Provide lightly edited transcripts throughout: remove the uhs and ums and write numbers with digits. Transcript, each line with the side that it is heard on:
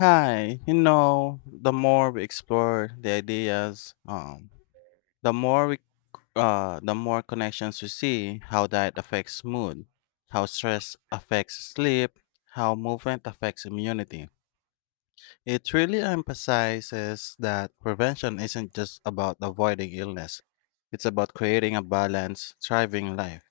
left: Hi, the more we explore the ideas, the more we, the more connections we see, how diet affects mood, how stress affects sleep, how movement affects immunity. It really emphasizes that prevention isn't just about avoiding illness. It's about creating a balanced, thriving life.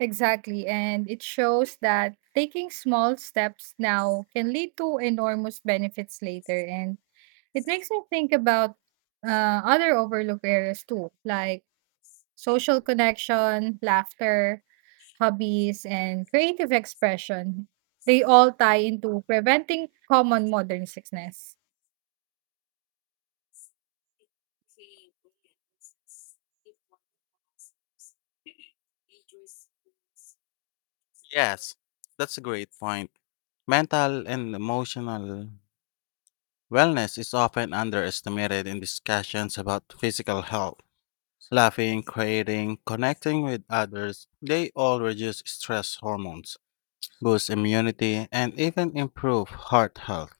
right: Exactly. And it shows that taking small steps now can lead to enormous benefits later. And it makes me think about other overlooked areas too, like social connection, laughter, hobbies, and creative expression. They all tie into preventing common modern sickness.
left: Yes, that's a great point. Mental and emotional wellness is often underestimated in discussions about physical health. Laughing, creating, connecting with others, they all reduce stress hormones, boost immunity, and even improve heart health.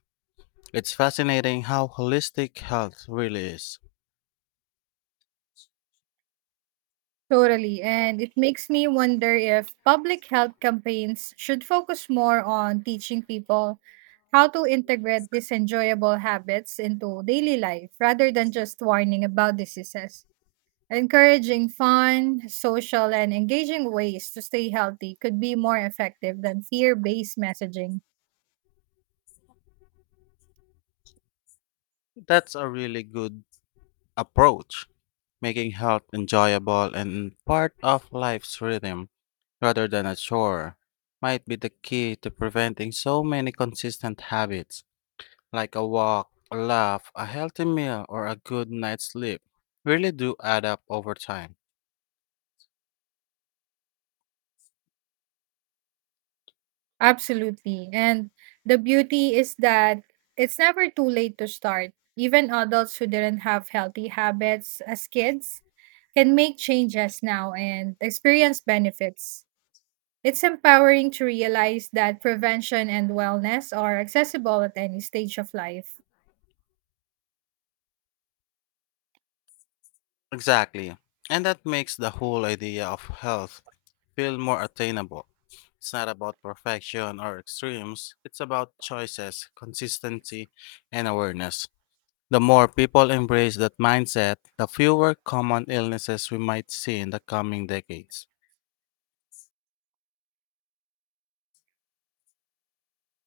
left: It's fascinating how holistic health really is.
right: Totally. And it makes me wonder if public health campaigns should focus more on teaching people how to integrate these enjoyable habits into daily life rather than just warning about diseases. Encouraging fun, social, and engaging ways to stay healthy could be more effective than fear based messaging.
left: That's a really good approach, making health enjoyable and part of life's rhythm, rather than a chore might be the key to preventing so many consistent habits like a walk, a laugh, a healthy meal, or a good night's sleep really do add up over time.
right: Absolutely. And the beauty is that it's never too late to start. Even adults who didn't have healthy habits as kids can make changes now and experience benefits. It's empowering to realize that prevention and wellness are accessible at any stage of life.
left: Exactly. And that makes the whole idea of health feel more attainable. It's not about perfection or extremes, it's about choices, consistency, and awareness. The more people embrace that mindset, the fewer common illnesses we might see in the coming decades.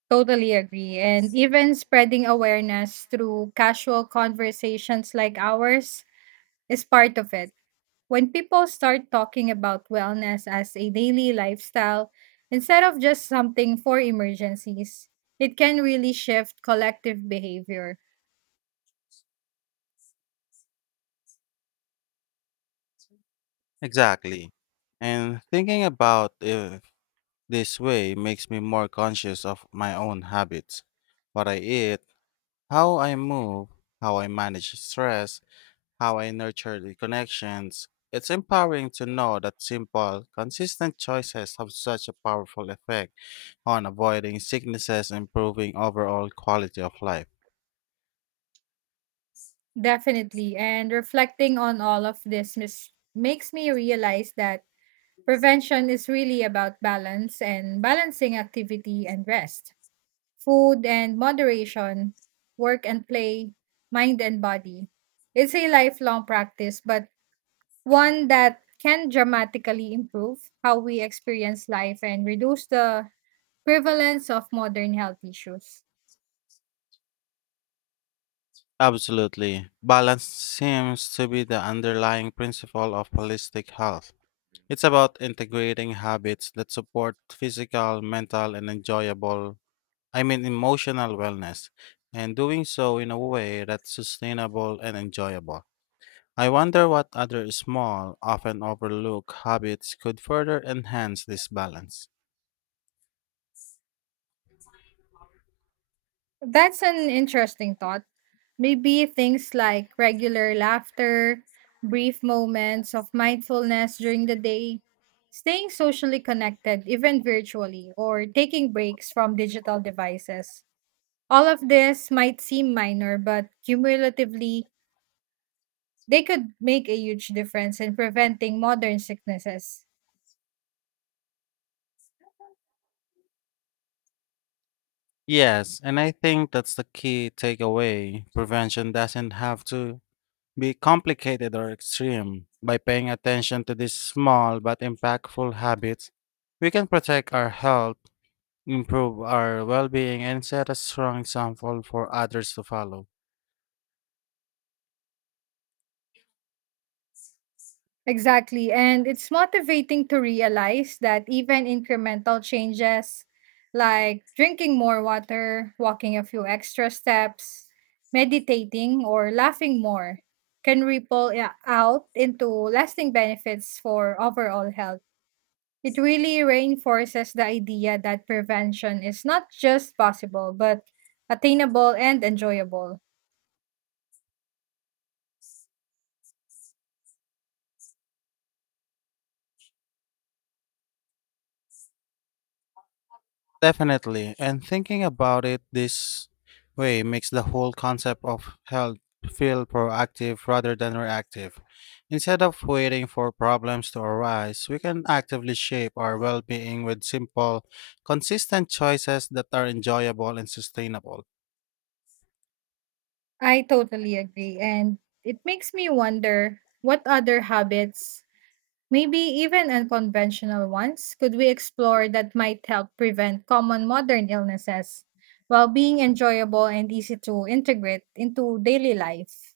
right: Totally agree. And even spreading awareness through casual conversations like ours is part of it. When people start talking about wellness as a daily lifestyle instead of just something for emergencies, it can really shift collective behavior.
left: Exactly. And thinking about it this way makes me more conscious of my own habits, what I eat, how I move, how I manage stress, how I nurture the connections. It's empowering to know that simple, consistent choices have such a powerful effect on avoiding sicknesses and improving overall quality of life.
right: Definitely. And reflecting on all of this makes me realize that prevention is really about balance and balancing activity and rest, food and moderation, work and play, mind and body. It's a lifelong practice, but one that can dramatically improve how we experience life and reduce the prevalence of modern health issues.
left: Absolutely. Balance seems to be the underlying principle of holistic health. It's about integrating habits that support physical, mental, and enjoyable, I mean, emotional wellness, and doing so in a way that's sustainable and enjoyable. I wonder what other small, often overlooked habits could further enhance this balance.
right: That's an interesting thought. Maybe things like regular laughter, brief moments of mindfulness during the day, staying socially connected, even virtually, or taking breaks from digital devices. All of this might seem minor, but cumulatively, they could make a huge difference in preventing modern sicknesses.
left: Yes, and I think that's the key takeaway. Prevention doesn't have to be complicated or extreme. By paying attention to these small but impactful habits, we can protect our health, improve our well being and set a strong example for others to follow.
right: Exactly. And it's motivating to realize that even incremental changes like drinking more water, walking a few extra steps, meditating, or laughing more can ripple out into lasting benefits for overall health. It really reinforces the idea that prevention is not just possible, but attainable and enjoyable.
left: Definitely. And thinking about it this way makes the whole concept of health feel proactive rather than reactive. Instead of waiting for problems to arise, we can actively shape our well being with simple, consistent choices that are enjoyable and sustainable.
right: I totally agree. And it makes me wonder what other habits maybe even unconventional ones could we explore that might help prevent common modern illnesses while being enjoyable and easy to integrate into daily life.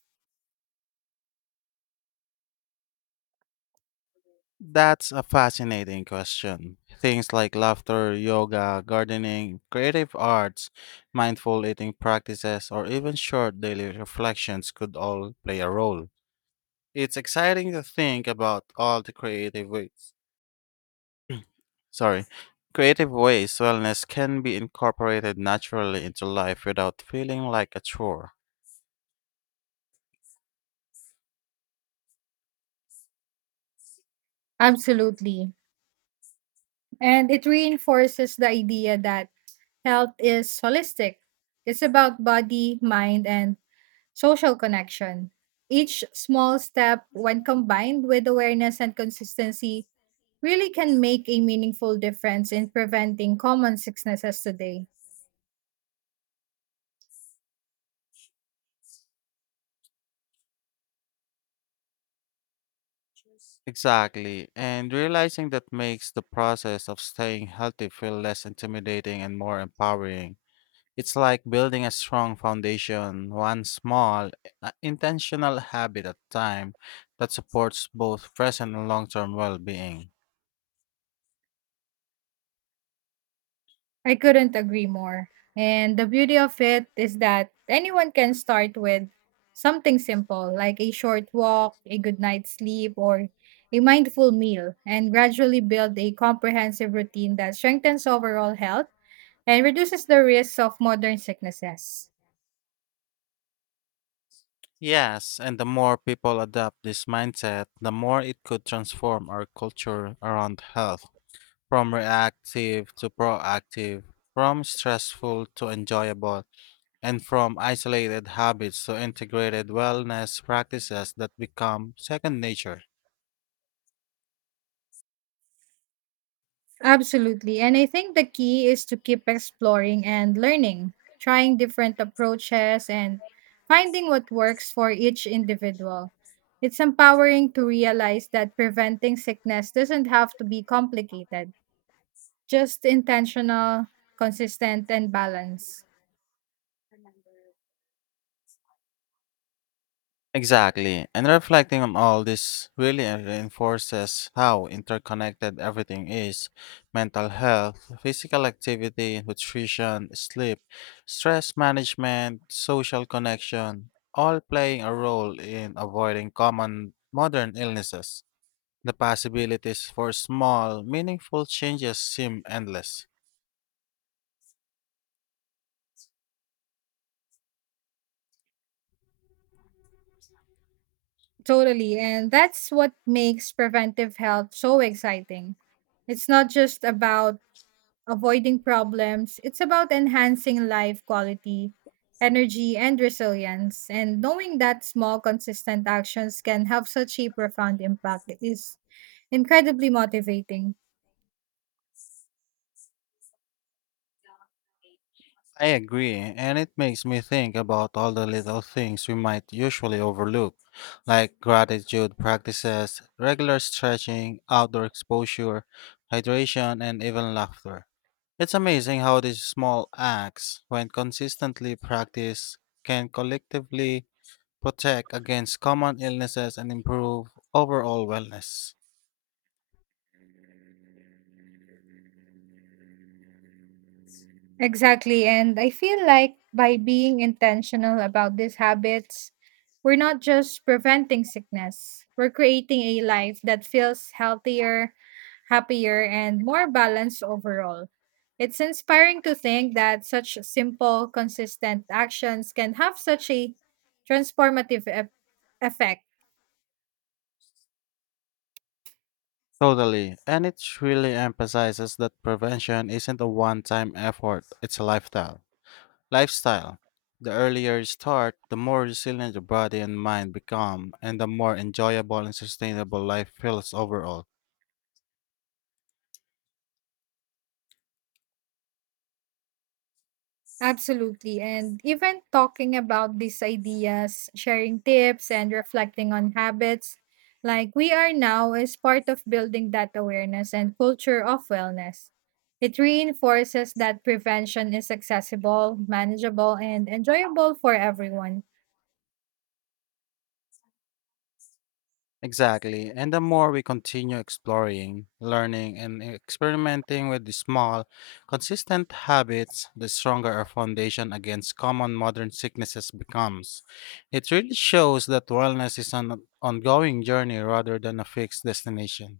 left: That's a fascinating question. Things like laughter, yoga, gardening, creative arts, mindful eating practices, or even short daily reflections could all play a role. It's exciting to think about all the creative ways. Sorry. Creative ways wellness can be incorporated naturally into life without feeling like a chore.
right: Absolutely. And it reinforces the idea that health is holistic. It's about body, mind, and social connection. Each small step, when combined with awareness and consistency, really can make a meaningful difference in preventing common sicknesses today.
left: Exactly, and realizing that makes the process of staying healthy feel less intimidating and more empowering. It's like building a strong foundation, one small, intentional habit at a time that supports both present and long term well being.
right: I couldn't agree more. And the beauty of it is that anyone can start with something simple, like a short walk, a good night's sleep, or a mindful meal, and gradually build a comprehensive routine that strengthens overall health and reduces the risks of modern sicknesses.
left: Yes, and the more people adopt this mindset, the more it could transform our culture around health from reactive to proactive, from stressful to enjoyable, and from isolated habits to integrated wellness practices that become second nature.
right: Absolutely. And I think the key is to keep exploring and learning, trying different approaches and finding what works for each individual. It's empowering to realize that preventing sickness doesn't have to be complicated, just intentional, consistent, and balanced.
left: Exactly. And reflecting on all this really reinforces how interconnected everything is: mental health, physical activity, nutrition, sleep, stress management, social connection, all playing a role in avoiding common modern illnesses. The possibilities for small, meaningful changes seem endless.
right: Totally. And that's what makes preventive health so exciting. It's not just about avoiding problems. It's about enhancing life quality, energy, and resilience. And knowing that small, consistent actions can have such a profound impact is incredibly motivating.
left: I agree, and it makes me think about all the little things we might usually overlook like gratitude practices, regular stretching, outdoor exposure, hydration, and even laughter. It's amazing how these small acts, when consistently practiced, can collectively protect against common illnesses and improve overall wellness.
right: Exactly. And I feel like by being intentional about these habits, we're not just preventing sickness, we're creating a life that feels healthier, happier, and more balanced overall. It's inspiring to think that such simple, consistent actions can have such a transformative effect.
left: Totally. And it really emphasizes that prevention isn't a one time effort, it's a lifestyle. Lifestyle. The earlier you start, the more resilient your body and mind become, and the more enjoyable and sustainable life feels overall.
right: Absolutely. And even talking about these ideas, sharing tips, and reflecting on habits like we are now is part of building that awareness and culture of wellness. It reinforces that prevention is accessible, manageable, and enjoyable for everyone.
left: Exactly. And the more we continue exploring, learning, and experimenting with the small, consistent habits, the stronger our foundation against common modern sicknesses becomes. It really shows that wellness is an ongoing journey rather than a fixed destination.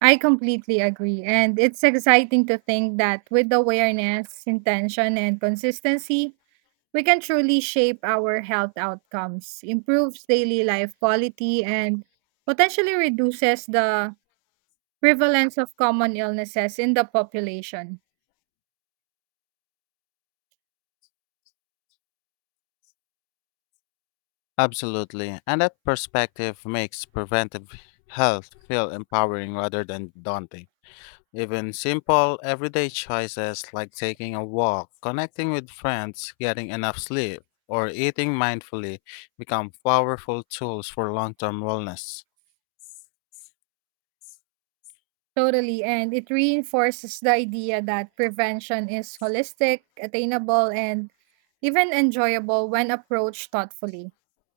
right: I completely agree. And it's exciting to think that with awareness, intention, and consistency, we can truly shape our health outcomes, improves daily life quality, and potentially reduces the prevalence of common illnesses in the population.
left: Absolutely. And that perspective makes preventive health feel empowering rather than daunting. Even simple, everyday choices like taking a walk, connecting with friends, getting enough sleep, or eating mindfully become powerful tools for long term wellness.
right: Totally. And it reinforces the idea that prevention is holistic, attainable, and even enjoyable when approached thoughtfully.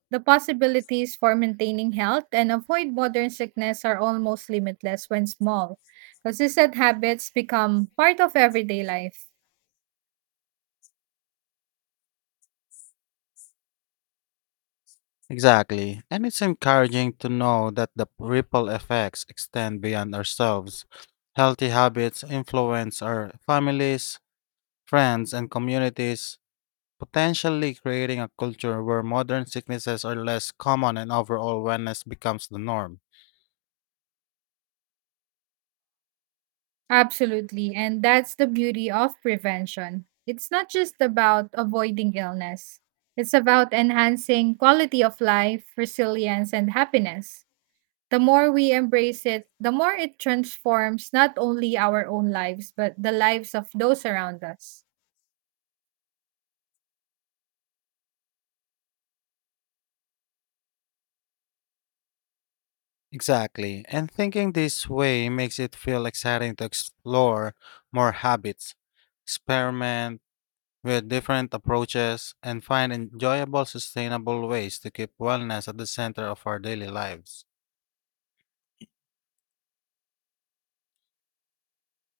right: The possibilities for maintaining health and avoid modern sickness are almost limitless when small. Consistent habits become part of everyday life.
left: Exactly. And it's encouraging to know that the ripple effects extend beyond ourselves. Healthy habits influence our families, friends, and communities, potentially creating a culture where modern sicknesses are less common and overall wellness becomes the norm.
right: Absolutely. And that's the beauty of prevention. It's not just about avoiding illness, it's about enhancing quality of life, resilience, and happiness. The more we embrace it, the more it transforms not only our own lives, but the lives of those around us.
left: Exactly. And thinking this way makes it feel exciting to explore more habits, experiment with different approaches, and find enjoyable, sustainable ways to keep wellness at the center of our daily lives.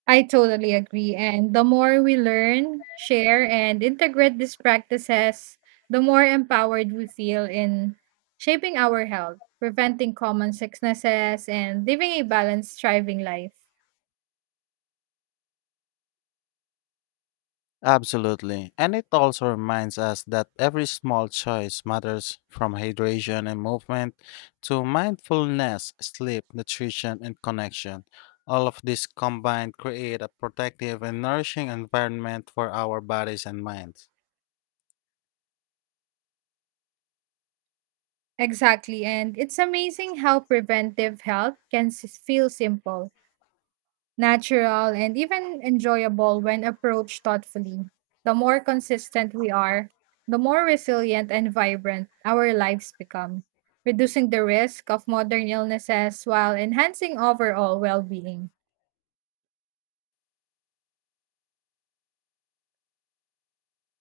right: I totally agree. And the more we learn, share, and integrate these practices, the more empowered we feel in shaping our health, preventing common sicknesses, and living a balanced, thriving life.
left: Absolutely. And it also reminds us that every small choice matters, from hydration and movement to mindfulness, sleep, nutrition, and connection. All of these combined create a protective and nourishing environment for our bodies and minds.
right: Exactly. And it's amazing how preventive health can feel simple, natural, and even enjoyable when approached thoughtfully. The more consistent we are, the more resilient and vibrant our lives become, reducing the risk of modern illnesses while enhancing overall well being.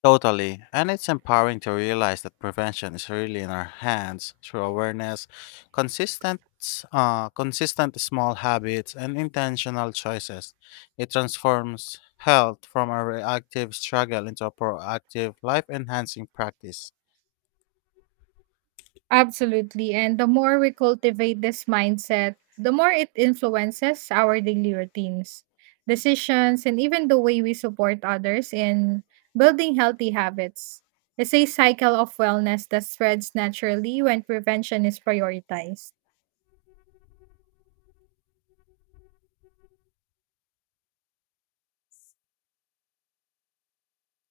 left: Totally. And it's empowering to realize that prevention is really in our hands through awareness, consistent consistent small habits and intentional choices. It transforms health from a reactive struggle into a proactive life enhancing practice.
right: Absolutely. And the more we cultivate this mindset, the more it influences our daily routines, decisions, and even the way we support others in building healthy habits. It's a cycle of wellness that spreads naturally when prevention is prioritized.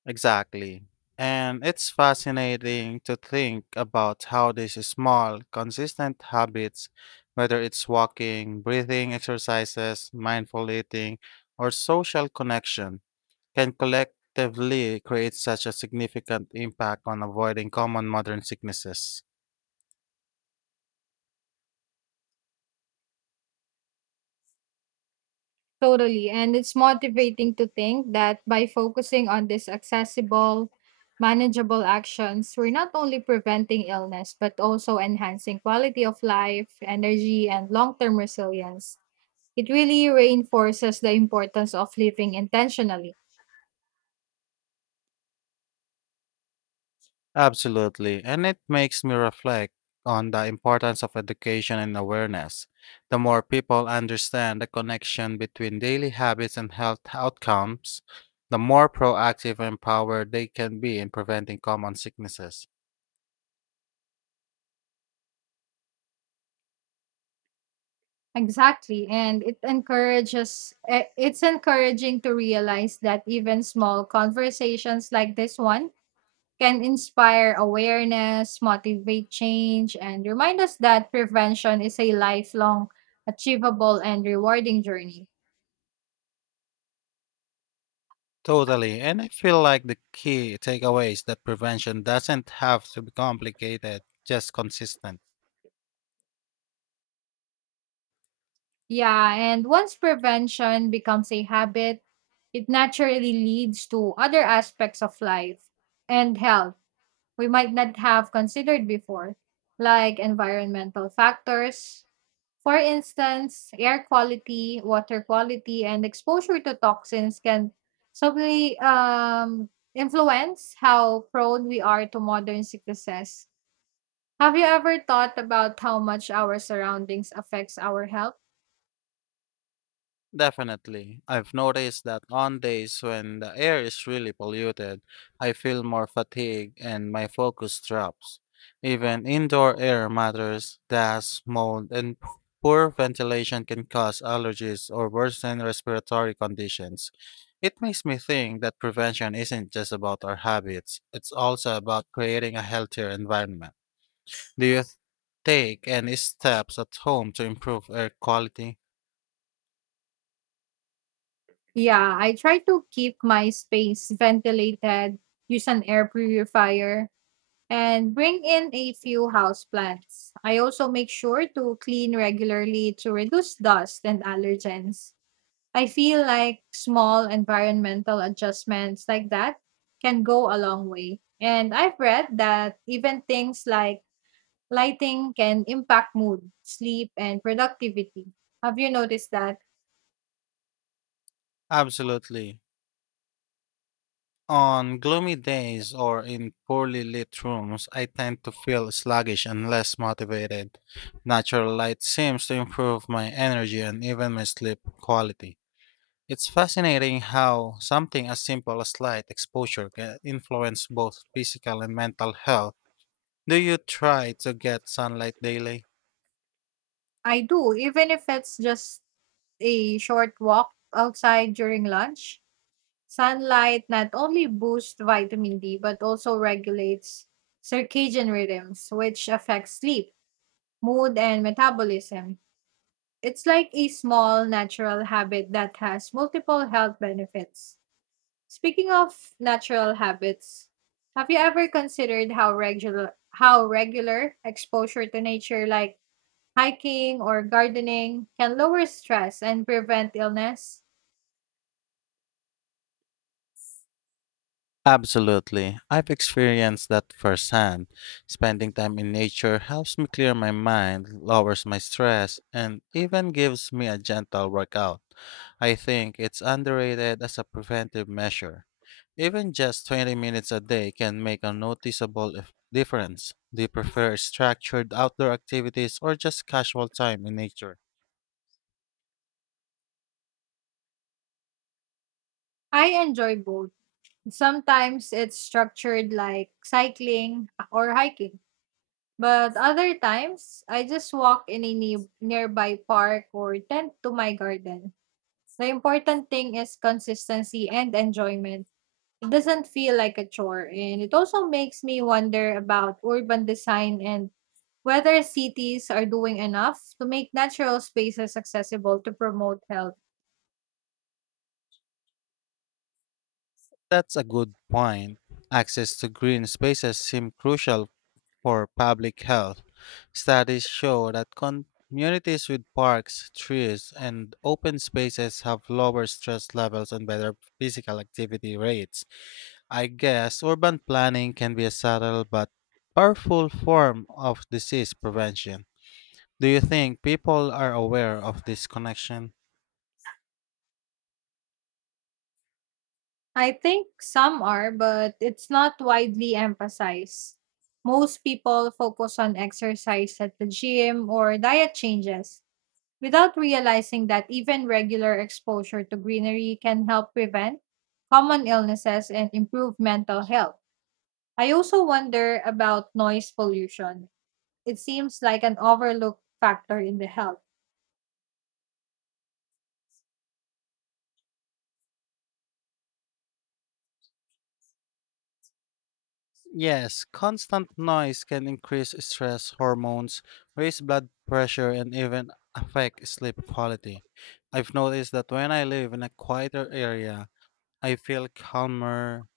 left: Exactly. And it's fascinating to think about how these small, consistent habits, whether it's walking, breathing exercises, mindful eating, or social connection, can collectively create such a significant impact on avoiding common modern sicknesses.
right: Totally. And it's motivating to think that by focusing on these accessible, manageable actions, we're not only preventing illness, but also enhancing quality of life, energy, and long term resilience. It really reinforces the importance of living intentionally.
left: Absolutely, and it makes me reflect on the importance of education and awareness. The more people understand the connection between daily habits and health outcomes, the more proactive and empowered they can be in preventing common sicknesses.
right: Exactly, and it encourages it's encouraging to realize that even small conversations like this one can inspire awareness, motivate change, and remind us that prevention is a lifelong, achievable and rewarding journey.
left: Totally, and I feel like the key takeaway is that prevention doesn't have to be complicated, just consistent.
right: Yeah, and once prevention becomes a habit, it naturally leads to other aspects of life and health we might not have considered before, like environmental factors. For instance, air quality, water quality, and exposure to toxins can certainly influence how prone we are to modern sicknesses. Have you ever thought about how much our surroundings affects our health?
left: Definitely. I've noticed that on days when the air is really polluted, I feel more fatigue and my focus drops. Even indoor air matters, dust, mold, and poor ventilation can cause allergies or worsen respiratory conditions. It makes me think that prevention isn't just about our habits, it's also about creating a healthier environment. Do you take any steps at home to improve air quality?
right: Yeah, I try to keep my space ventilated, use an air purifier, and bring in a few houseplants. I also make sure to clean regularly to reduce dust and allergens. I feel like small environmental adjustments like that can go a long way. And I've read that even things like lighting can impact mood, sleep, and productivity. Have you noticed that?
left: Absolutely. On gloomy days or in poorly lit rooms, I tend to feel sluggish and less motivated. Natural light seems to improve my energy and even my sleep quality. It's fascinating how something as simple as light exposure can influence both physical and mental health. Do you try to get sunlight daily?
right: I do, even if it's just a short walk outside during lunch. Sunlight not only boosts vitamin D but also regulates circadian rhythms, which affects sleep, mood, and metabolism. It's like a small natural habit that has multiple health benefits. Speaking of natural habits, have you ever considered how regular exposure to nature like hiking or gardening can lower stress and prevent illness?
left: Absolutely. I've experienced that firsthand. Spending time in nature helps me clear my mind, lowers my stress, and even gives me a gentle workout. I think it's underrated as a preventive measure. Even just 20 minutes a day can make a noticeable difference. Do you prefer structured outdoor activities or just casual time in nature?
right: I enjoy both. Sometimes it's structured like cycling or hiking. But other times, I just walk in a nearby park or tend to my garden. The important thing is consistency and enjoyment. It doesn't feel like a chore, and it also makes me wonder about urban design and whether cities are doing enough to make natural spaces accessible to promote health.
left: That's a good point. Access to green spaces seem crucial for public health. Studies show that communities with parks, trees, and open spaces have lower stress levels and better physical activity rates. I guess urban planning can be a subtle but powerful form of disease prevention. Do you think people are aware of this connection?
right: I think some are, but it's not widely emphasized. Most people focus on exercise at the gym or diet changes without realizing that even regular exposure to greenery can help prevent common illnesses and improve mental health. I also wonder about noise pollution. It seems like an overlooked factor in the health.
left: Yes, constant noise can increase stress hormones, raise blood pressure, and even affect sleep quality. I've noticed that when I live in a quieter area, I feel calmer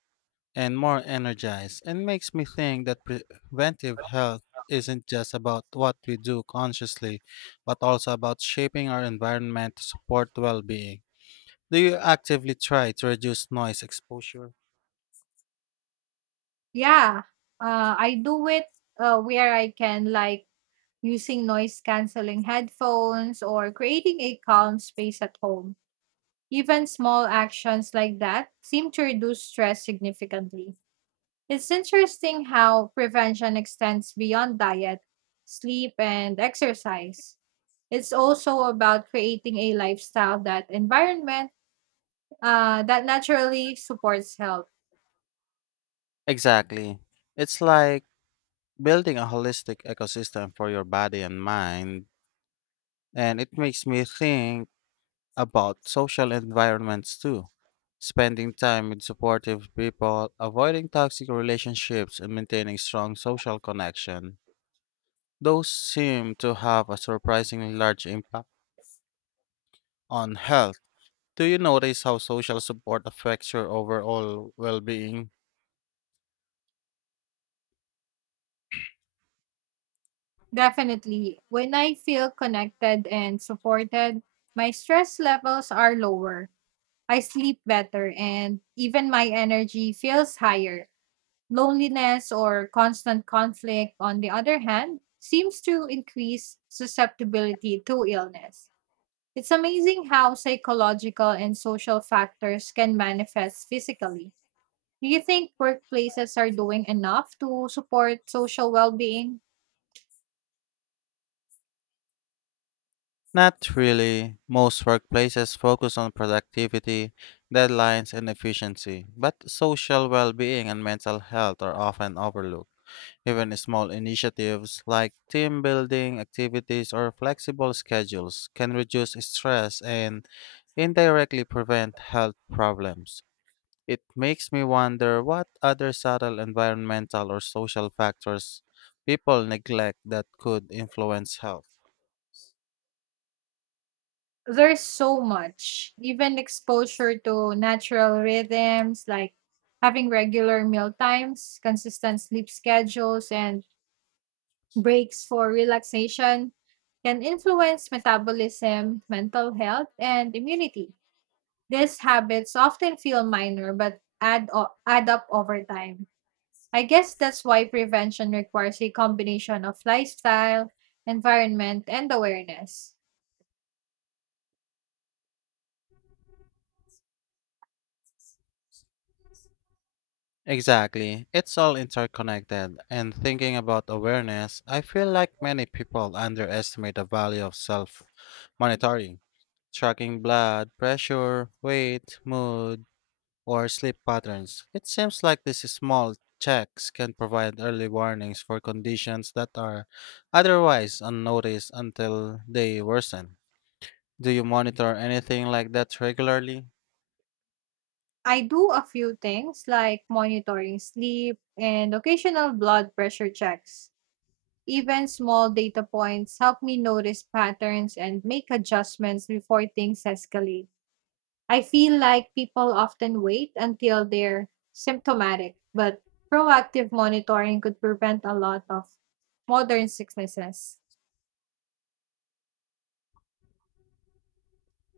left: and more energized, and makes me think that preventive health isn't just about what we do consciously, but also about shaping our environment to support well being. Do you actively try to reduce noise exposure?
right: Yeah, I do it where I can, like using noise canceling headphones, or creating a calm space at home. Even small actions like that seem to reduce stress significantly. It's interesting how prevention extends beyond diet, sleep, and exercise. It's also about creating a lifestyle that environment that naturally supports health.
left: Exactly. It's like building a holistic ecosystem for your body and mind. And it makes me think about social environments too. Spending time with supportive people, avoiding toxic relationships, and maintaining strong social connection. Those seem to have a surprisingly large impact on health. Do you notice how social support affects your overall well being?
right: Definitely, when I feel connected and supported, my stress levels are lower, I sleep better and even my energy feels higher. Loneliness or constant conflict, on the other hand, seems to increase susceptibility to illness. It's amazing how psychological and social factors can manifest physically. Do you think workplaces are doing enough to support social well being?
left: Not really. Most workplaces focus on productivity, deadlines, and efficiency, but social well being and mental health are often overlooked. Even small initiatives like team building activities or flexible schedules can reduce stress and indirectly prevent health problems. It makes me wonder what other subtle environmental or social factors people neglect that could influence health.
right: There's so much, even exposure to natural rhythms like having regular meal times, consistent sleep schedules, and breaks for relaxation can influence metabolism, mental health, and immunity. These habits often feel minor but add up over time. I guess that's why prevention requires a combination of lifestyle, environment, and awareness.
left: Exactly. It's all interconnected. And thinking about awareness, I feel like many people underestimate the value of self monitoring, tracking blood pressure, weight, mood, or sleep patterns. It seems like these small checks can provide early warnings for conditions that are otherwise unnoticed until they worsen. Do you monitor anything like that regularly?
right: I do a few things like monitoring sleep and occasional blood pressure checks. Even small data points help me notice patterns and make adjustments before things escalate. I feel like people often wait until they're symptomatic, but proactive monitoring could prevent a lot of modern sicknesses.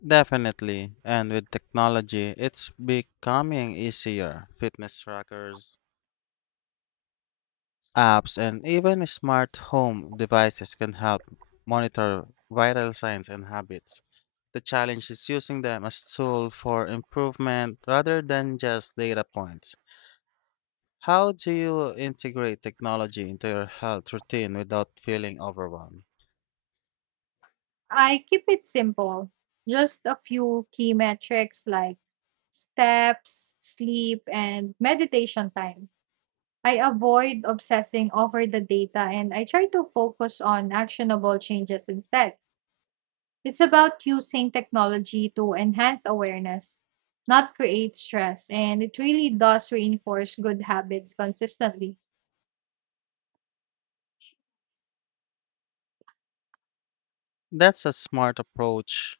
left: Definitely. And with technology, it's becoming easier. Fitness trackers, apps, and even smart home devices can help monitor vital signs and habits. The challenge is using them as tool for improvement rather than just data points. How do you integrate technology into your health routine without feeling overwhelmed?
right: I keep it simple, just a few key metrics like steps, sleep, and meditation time. I avoid obsessing over the data and I try to focus on actionable changes instead. It's about using technology to enhance awareness, not create stress. And it really does reinforce good habits consistently.
left: That's a smart approach.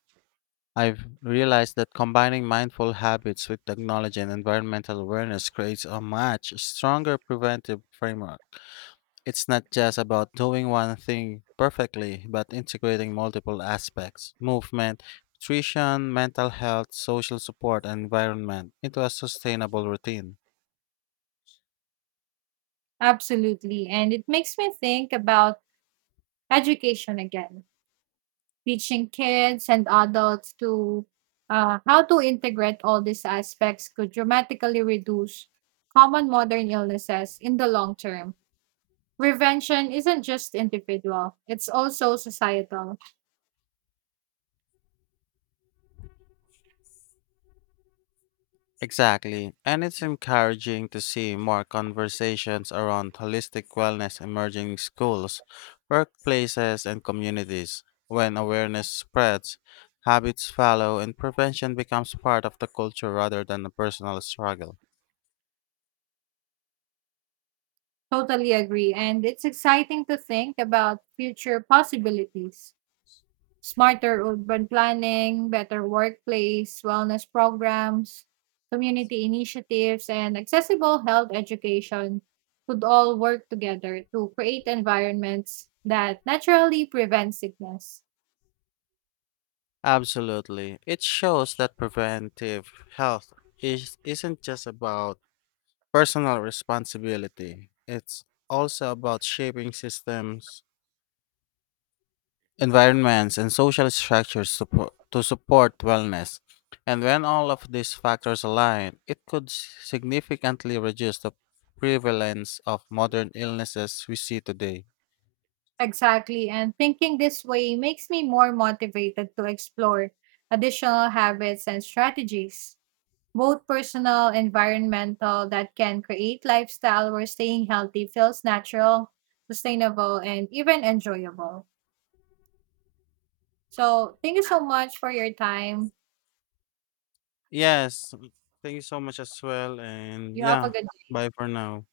left: I've realized that combining mindful habits with technology and environmental awareness creates a much stronger preventive framework. It's not just about doing one thing perfectly, but integrating multiple aspects: movement, nutrition, mental health, social support, and environment into a sustainable routine.
right: Absolutely. And it makes me think about education again, teaching kids and adults to how to integrate all these aspects could dramatically reduce common modern illnesses in the long term. Prevention isn't just individual, it's also societal.
left: Exactly. And it's encouraging to see more conversations around holistic wellness emerging in schools, workplaces, and communities. When awareness spreads, habits follow, and prevention becomes part of the culture rather than a personal struggle.
right: Totally agree. And it's exciting to think about future possibilities: smarter urban planning, better workplace, wellness programs, community initiatives, and accessible health education could all work together to create environments that naturally prevent sickness.
left: Absolutely. It shows that preventive health isn't just about personal responsibility, it's also about shaping systems, environments, and social structures to support wellness. And when all of these factors align, it could significantly reduce the prevalence of modern illnesses we see today.
right: Exactly. And thinking this way makes me more motivated to explore additional habits and strategies, both personal, environmental, that can create lifestyle where staying healthy feels natural, sustainable, and even enjoyable. So thank you so much for your time.
left: Yes, thank you so much as well. And
right: You have a
left: yeah,
right: good
left: bye for now.